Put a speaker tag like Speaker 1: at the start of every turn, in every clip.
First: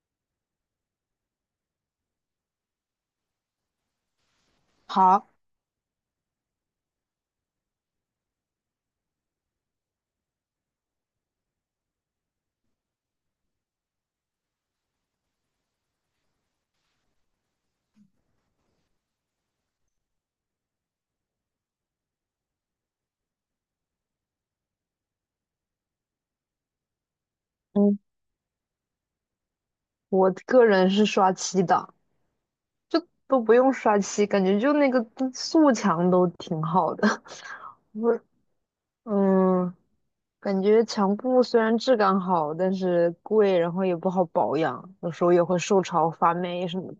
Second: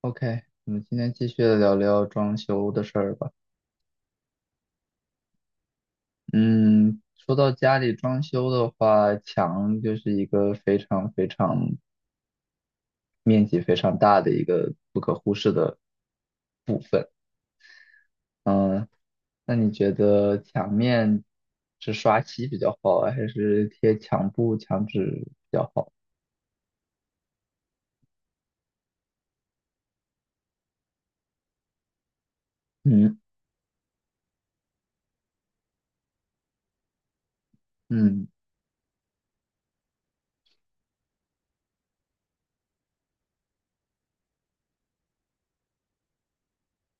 Speaker 1: OK,我们今天继续聊聊装修的事儿吧。
Speaker 2: 好，
Speaker 1: 嗯，说到家里装修的话，墙就是一个非常面积非常大的一个不可忽视的。嗯，那你觉得墙面是刷漆比较好啊，还是贴墙布、墙纸？
Speaker 2: 嗯，我个人是刷漆的，就
Speaker 1: 嗯
Speaker 2: 都不用刷漆，感觉就那个素墙都挺好的。不是，
Speaker 1: 嗯
Speaker 2: 嗯，感觉墙布虽然质感好，但是贵，然后也不好保养，有时候也会受潮发霉什么的。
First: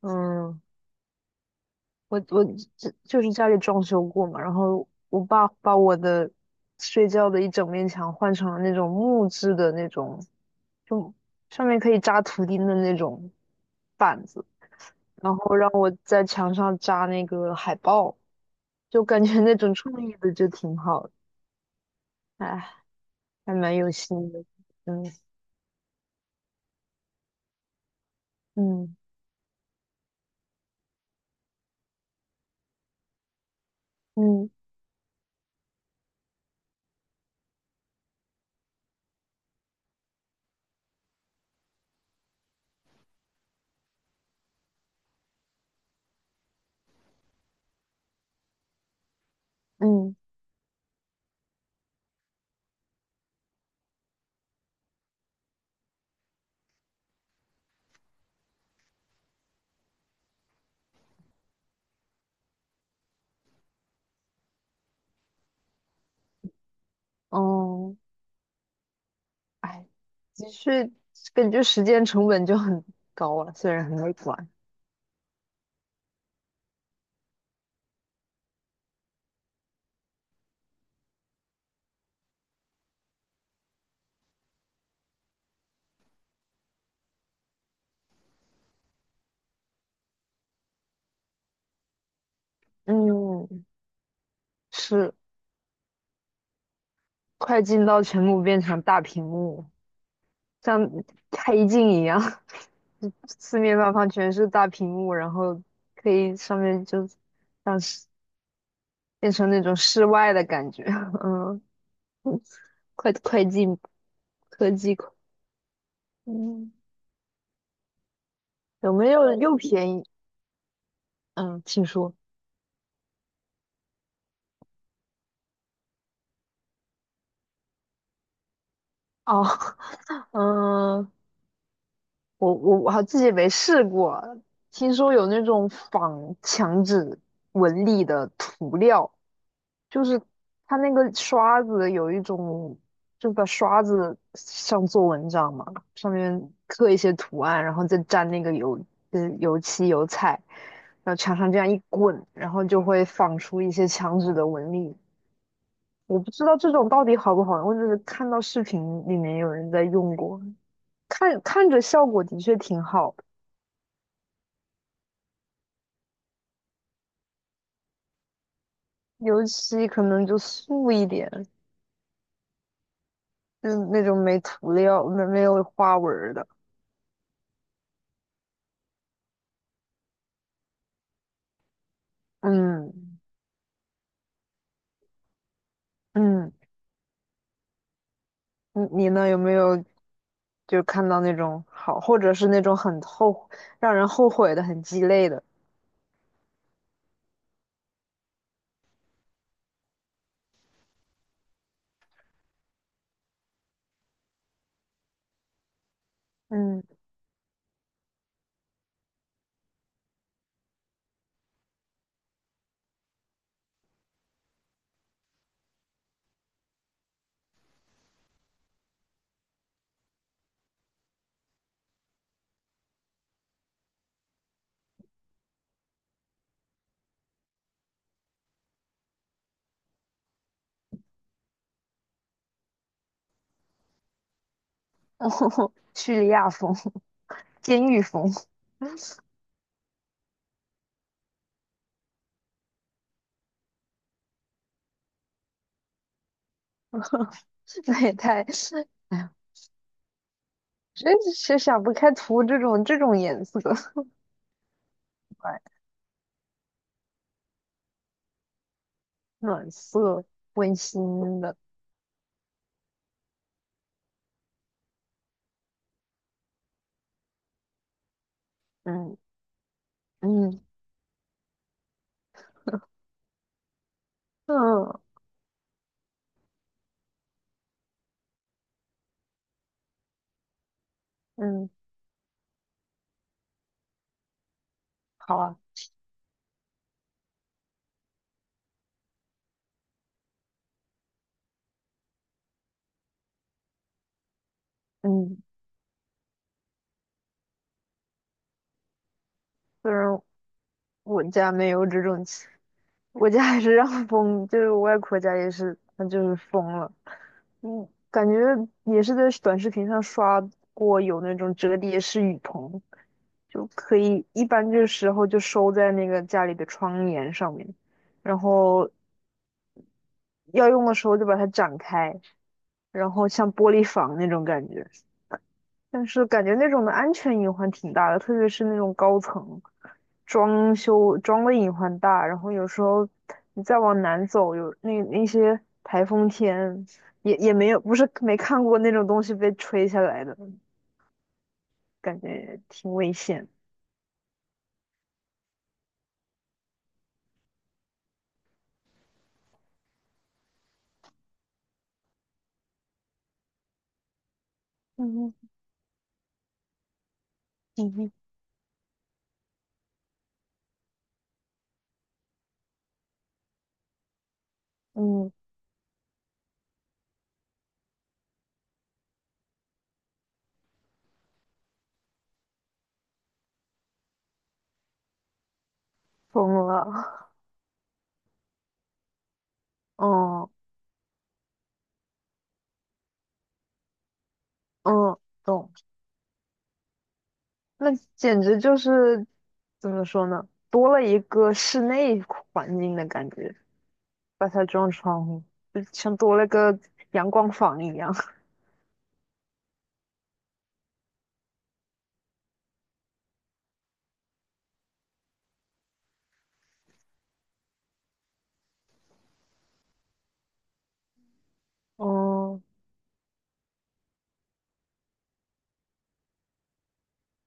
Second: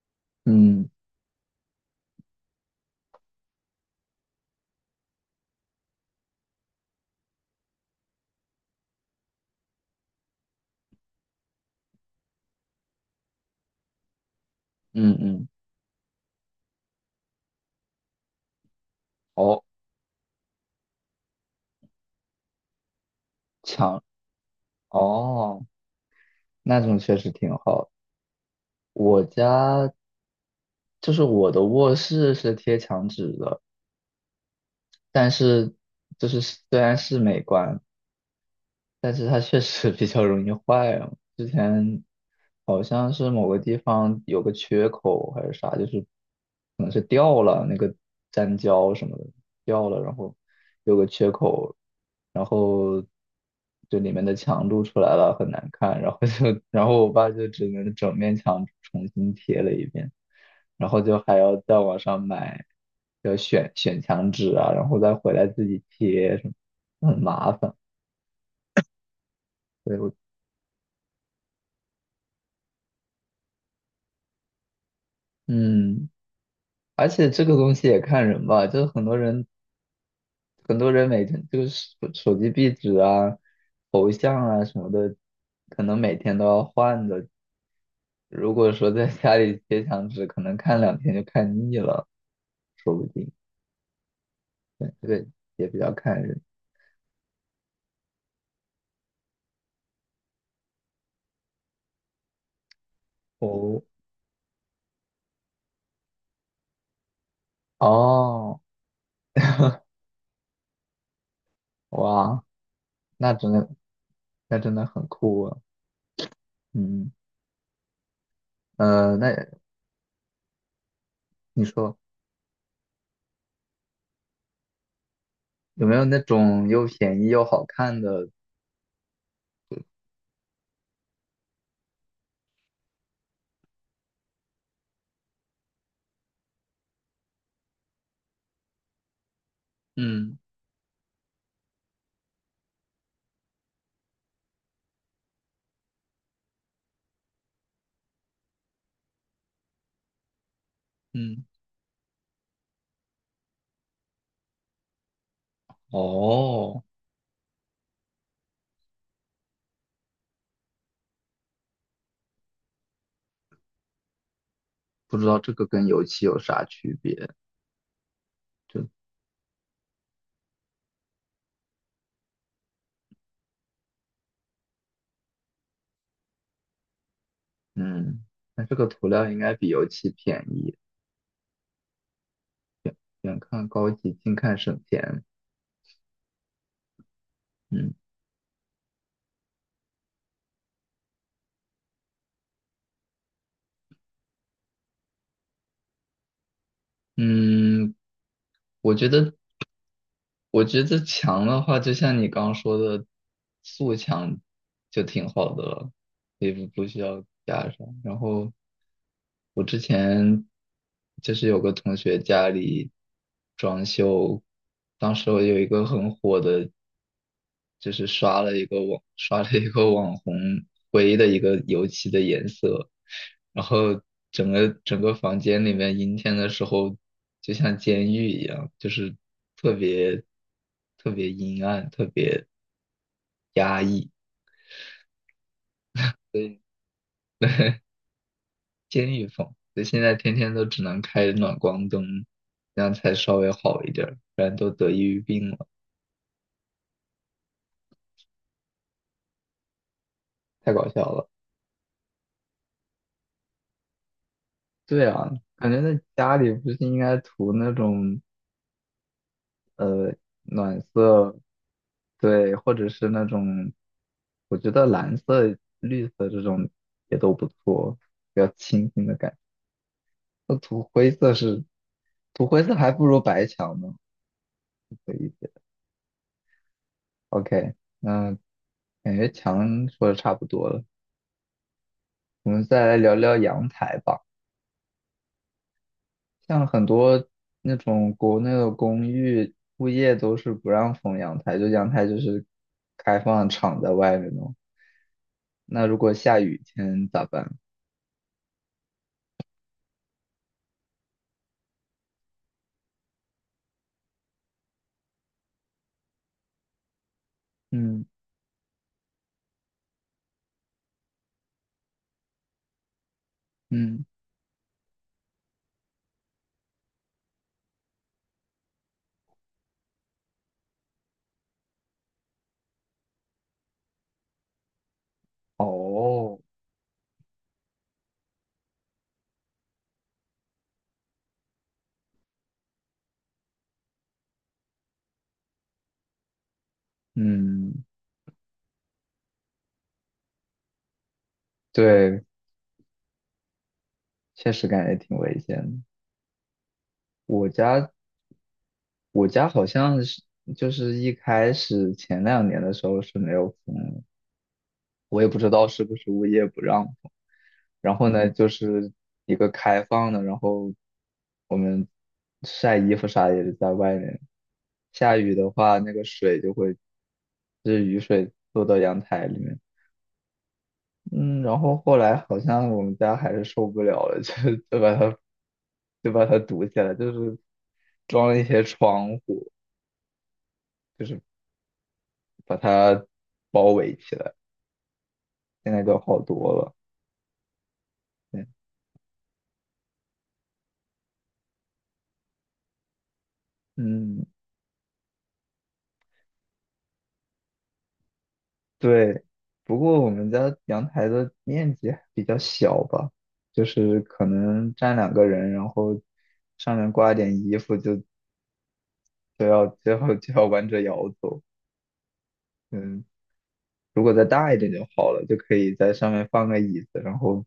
Speaker 2: 嗯，
Speaker 1: 嗯
Speaker 2: 我就是家里装修过嘛，然后我爸把我的睡觉的一整面墙换成了那种木质的那种，就上面可以扎图钉的那种板子。
Speaker 1: 嗯
Speaker 2: 然
Speaker 1: 嗯，
Speaker 2: 后让我在墙上扎那个海报，就感觉那
Speaker 1: 哦，
Speaker 2: 种创意的就挺好的，哎，还蛮有
Speaker 1: 墙
Speaker 2: 心的，嗯
Speaker 1: 哦，那种确实挺好。我家就是我的卧室是贴墙纸的，
Speaker 2: 嗯嗯
Speaker 1: 但是就是虽然是美观，但是它确实 比较容易坏啊。之前好像是某个地方有个缺口还是啥，就是可能是掉了那个粘胶什么的掉了，然
Speaker 2: 嗯
Speaker 1: 后有个缺口，然后就里面的墙露出来了，很难看。然后就 然后我爸就只能整面墙重新贴了一遍，然后就还要在网上买，要选选墙纸啊，然后再回来自己贴什么，很麻烦。
Speaker 2: 哦，哎，
Speaker 1: 所以我。
Speaker 2: 的确感觉时间成本就很高了，虽然很美观，
Speaker 1: 嗯，而且这个东西也看人吧，就是很多人，很多人每天就是手机壁纸啊、头像啊什么的，可能每天都要换的。如果说在家里贴墙纸，可能看两天就看腻了，说不定。
Speaker 2: 嗯，
Speaker 1: 对，这
Speaker 2: 是
Speaker 1: 个也比较看人。
Speaker 2: 快进到全部变成大屏幕，像开镜一样，四面
Speaker 1: 哦，
Speaker 2: 八方全是大屏幕，然后可以上面就像是
Speaker 1: 哦，
Speaker 2: 变成那种室外的感觉，嗯。
Speaker 1: 哇，
Speaker 2: 快
Speaker 1: 那
Speaker 2: 快
Speaker 1: 真的，
Speaker 2: 进
Speaker 1: 那
Speaker 2: 科
Speaker 1: 真的
Speaker 2: 技
Speaker 1: 很
Speaker 2: 款，
Speaker 1: 酷啊。
Speaker 2: 嗯，
Speaker 1: 嗯，
Speaker 2: 有没
Speaker 1: 嗯，那
Speaker 2: 有又便宜？嗯，
Speaker 1: 你
Speaker 2: 请
Speaker 1: 说
Speaker 2: 说。
Speaker 1: 有没有那种又便宜又好看的？
Speaker 2: 哦，嗯，我还自己没试过，听说有那种仿墙纸纹理的涂料，就是
Speaker 1: 嗯
Speaker 2: 它那个刷子有一种，就把刷子上做文章嘛，上面刻一些图案，然后再沾那个油，油漆油彩，然后墙
Speaker 1: 嗯，
Speaker 2: 上这样一滚，然后就会仿出一些墙纸的纹理。我不知道这
Speaker 1: 哦，
Speaker 2: 种到底好不好用，我只是看到视频里面有人在用过，看看着效果的确挺好的，
Speaker 1: 不知道这个跟油漆有啥区别。就
Speaker 2: 尤其可能就素一点，就是那种没涂料、没有花纹儿的。
Speaker 1: 嗯，那这个涂料应该比油漆便宜，
Speaker 2: 嗯
Speaker 1: 远看高级，近看省钱。
Speaker 2: 嗯，
Speaker 1: 嗯
Speaker 2: 你呢？有没有就看到那种好，或者是那种很后让人后悔的、很鸡肋的？
Speaker 1: 嗯，我觉得我觉得墙的话，就像你刚刚说的，素墙就挺好的了，也不
Speaker 2: 嗯，
Speaker 1: 不需要加上。然后我之前就是有个同学家里装修，当时有一个很火的。就是刷了一个网红灰的一个油漆的颜色，然后整个房间里面阴天的时候就像监狱一样，就是特别特别阴暗，特别
Speaker 2: 叙利亚风、监狱风，
Speaker 1: 监狱风。所以现在天天都只能开暖光灯，这样才稍微好一点儿，不然都得抑郁病了，
Speaker 2: 那也太……哎呀，
Speaker 1: 太搞笑
Speaker 2: 真
Speaker 1: 了。
Speaker 2: 是想不开涂这种颜色。
Speaker 1: 对啊，感觉在家里不是应该涂那种。
Speaker 2: 暖色温
Speaker 1: 暖色，
Speaker 2: 馨的，
Speaker 1: 对，或者是那种，我觉得蓝色、绿色这种也都不错，比较清新的
Speaker 2: 嗯
Speaker 1: 感觉。那
Speaker 2: 嗯
Speaker 1: 土灰色是，涂灰色还不如白墙呢。
Speaker 2: 嗯
Speaker 1: 可以 OK,那感觉墙说的差不多了，
Speaker 2: 嗯，
Speaker 1: 我们再来聊聊阳台吧。
Speaker 2: 好啊，
Speaker 1: 像很多那种国内的公寓物业都是不让封阳台，就阳台就是开放敞在外面的。
Speaker 2: 嗯，
Speaker 1: 那如果下雨天咋办？
Speaker 2: 虽然我家没有这种情我家还是让封，就是我外婆家也是，那就是封了，嗯，
Speaker 1: 嗯
Speaker 2: 感觉也是在短视频上刷过有那种折叠式雨棚，就可
Speaker 1: 嗯
Speaker 2: 以一般这时候就收在那个家里的窗帘上面，然后要用的时候就把它展开，然后像玻璃房那种感觉。但是
Speaker 1: 哦，
Speaker 2: 感觉那种的安全隐患挺大的，特别是那种高层装修装的隐患大，然后有时候你再往南走，有那些台风天也没有，
Speaker 1: 嗯，
Speaker 2: 不是没看过那种东西被吹下来的，感
Speaker 1: 对，
Speaker 2: 觉挺危险。
Speaker 1: 确实感觉挺危险的。我家我家好像是就是一开始前两年的时候是没有封的，我也不
Speaker 2: 嗯
Speaker 1: 知道是不是物业不让封。
Speaker 2: 嗯
Speaker 1: 然后
Speaker 2: 哼
Speaker 1: 呢，就是一个开放的，然后我们晒衣服啥也是在外面。下
Speaker 2: 嗯，
Speaker 1: 雨的话，那个水就会，就是雨水落到阳台里面。嗯，然后后来好像我们家还是受不了了，就就把它就把它
Speaker 2: 疯
Speaker 1: 堵起来，就
Speaker 2: 了，
Speaker 1: 是装了一些窗户，
Speaker 2: 嗯
Speaker 1: 就是把它包围起来。
Speaker 2: 嗯，
Speaker 1: 现
Speaker 2: 懂。
Speaker 1: 在就好多了。
Speaker 2: 那简
Speaker 1: 对，
Speaker 2: 直就是怎么说呢，多了一个室内环境的感觉。
Speaker 1: 嗯，
Speaker 2: 把它装窗户，就像多了个阳光房一样。
Speaker 1: 对，不过我们家阳台的面积还比较小吧，就是可能站两个人，然后上面挂一点衣服就，就要弯着腰走。
Speaker 2: 哦
Speaker 1: 嗯，如果再大一点就好了，就可以在上面放个椅子，然后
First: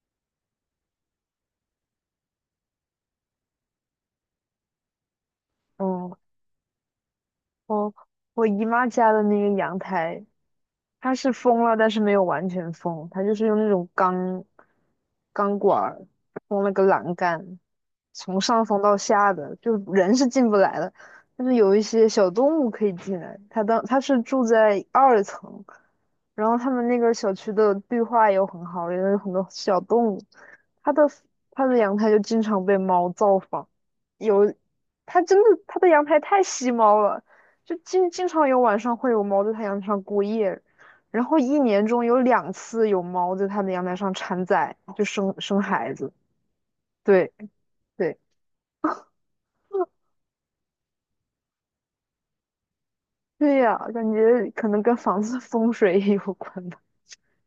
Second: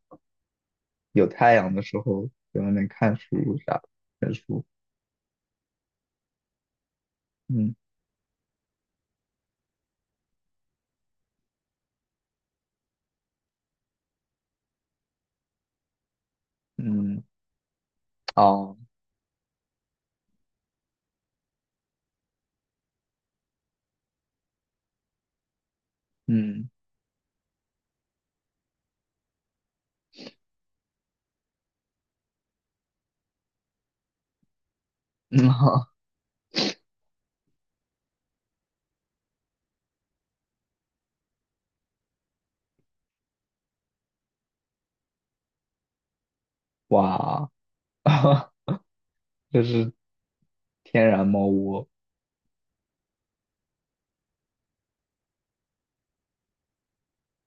Speaker 1: 有太阳的时候在外面看书啥，的。看书。
Speaker 2: 哦，
Speaker 1: 嗯
Speaker 2: 我我姨妈家的那个阳台，它是封了，但是没有完全封，它就是用那种钢管儿封了个栏
Speaker 1: 嗯
Speaker 2: 杆，从上
Speaker 1: 哦
Speaker 2: 缝到下的，就人是进不来的，但是有一些小动物可以进来。它当它是住在二层，然后
Speaker 1: 嗯
Speaker 2: 他们那个小区的绿化又很好，也有很多小动物。它的它的阳台就经常被猫造访，有它真
Speaker 1: 嗯
Speaker 2: 的它的阳台太吸猫了，就经常有晚上会有猫在它阳台上过夜。然后一年中有两次有猫在它的阳台上产崽，就生孩子。对
Speaker 1: 哇，
Speaker 2: 对。
Speaker 1: 这是天然猫窝，
Speaker 2: 对呀，感觉可能跟房子风水也有关吧。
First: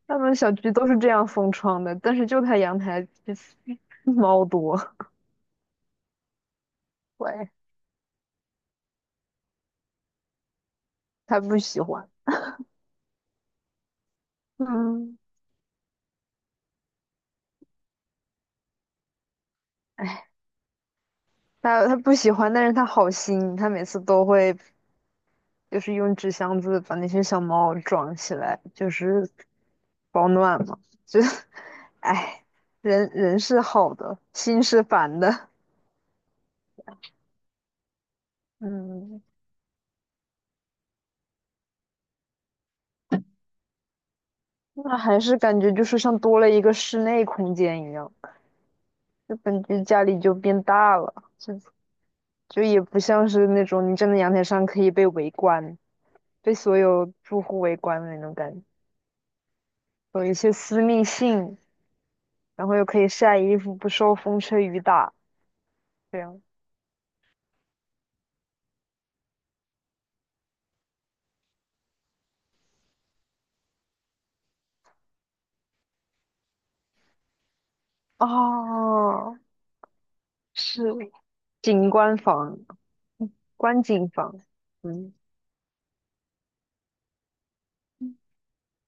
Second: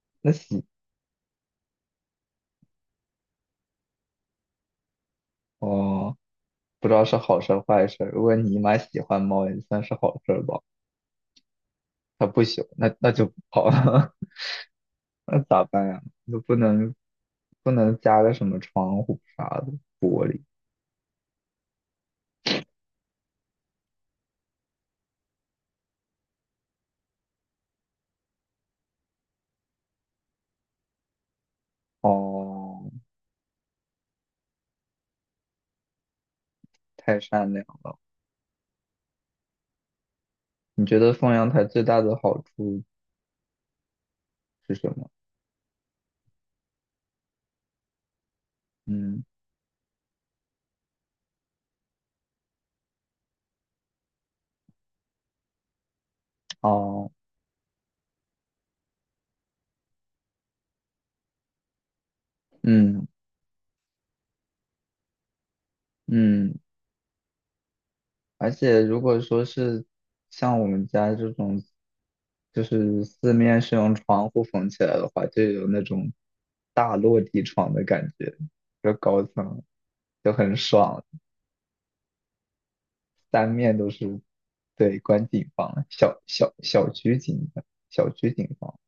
Speaker 2: 他
Speaker 1: 那
Speaker 2: 们小
Speaker 1: 洗
Speaker 2: 区都是这样封窗的，但是就他阳台 猫多，
Speaker 1: 哦。不知道是好
Speaker 2: 喂，
Speaker 1: 事儿坏事儿，如果你妈喜欢猫，也算是好事儿吧。
Speaker 2: 他不喜欢。
Speaker 1: 她不喜欢，那就不好了，
Speaker 2: 嗯，
Speaker 1: 那咋办呀？就不能加个什么窗户啥的
Speaker 2: 哎，
Speaker 1: 玻璃
Speaker 2: 他不喜欢，但是他好心，他每次都会就是用纸箱子把那些小猫装起来，就是保暖嘛。就，哎，
Speaker 1: 哦，
Speaker 2: 人人是好的，心是烦的。
Speaker 1: 太善良。
Speaker 2: 嗯，
Speaker 1: 你觉得放阳台最大的好处是什
Speaker 2: 那
Speaker 1: 么？
Speaker 2: 还是感觉就是像多了一个室内空间一样。
Speaker 1: 嗯，
Speaker 2: 这本就感觉家里就变大了，就就也不像是那种你站在阳台上可以被围观，被所
Speaker 1: 哦，
Speaker 2: 有住户围观的那种感觉，有一些私密性，然后又可
Speaker 1: 嗯
Speaker 2: 以晒衣服，不受风吹雨打，这样。
Speaker 1: 嗯。而且如果说是像我们家这种，就是四面是用窗户缝起来的话，就有那种大落地窗的感觉，就高
Speaker 2: 哦，
Speaker 1: 层就很
Speaker 2: 是
Speaker 1: 爽，
Speaker 2: 景观房、
Speaker 1: 三面
Speaker 2: 观
Speaker 1: 都
Speaker 2: 景
Speaker 1: 是
Speaker 2: 房，
Speaker 1: 对
Speaker 2: 嗯。
Speaker 1: 观景房，小区景房。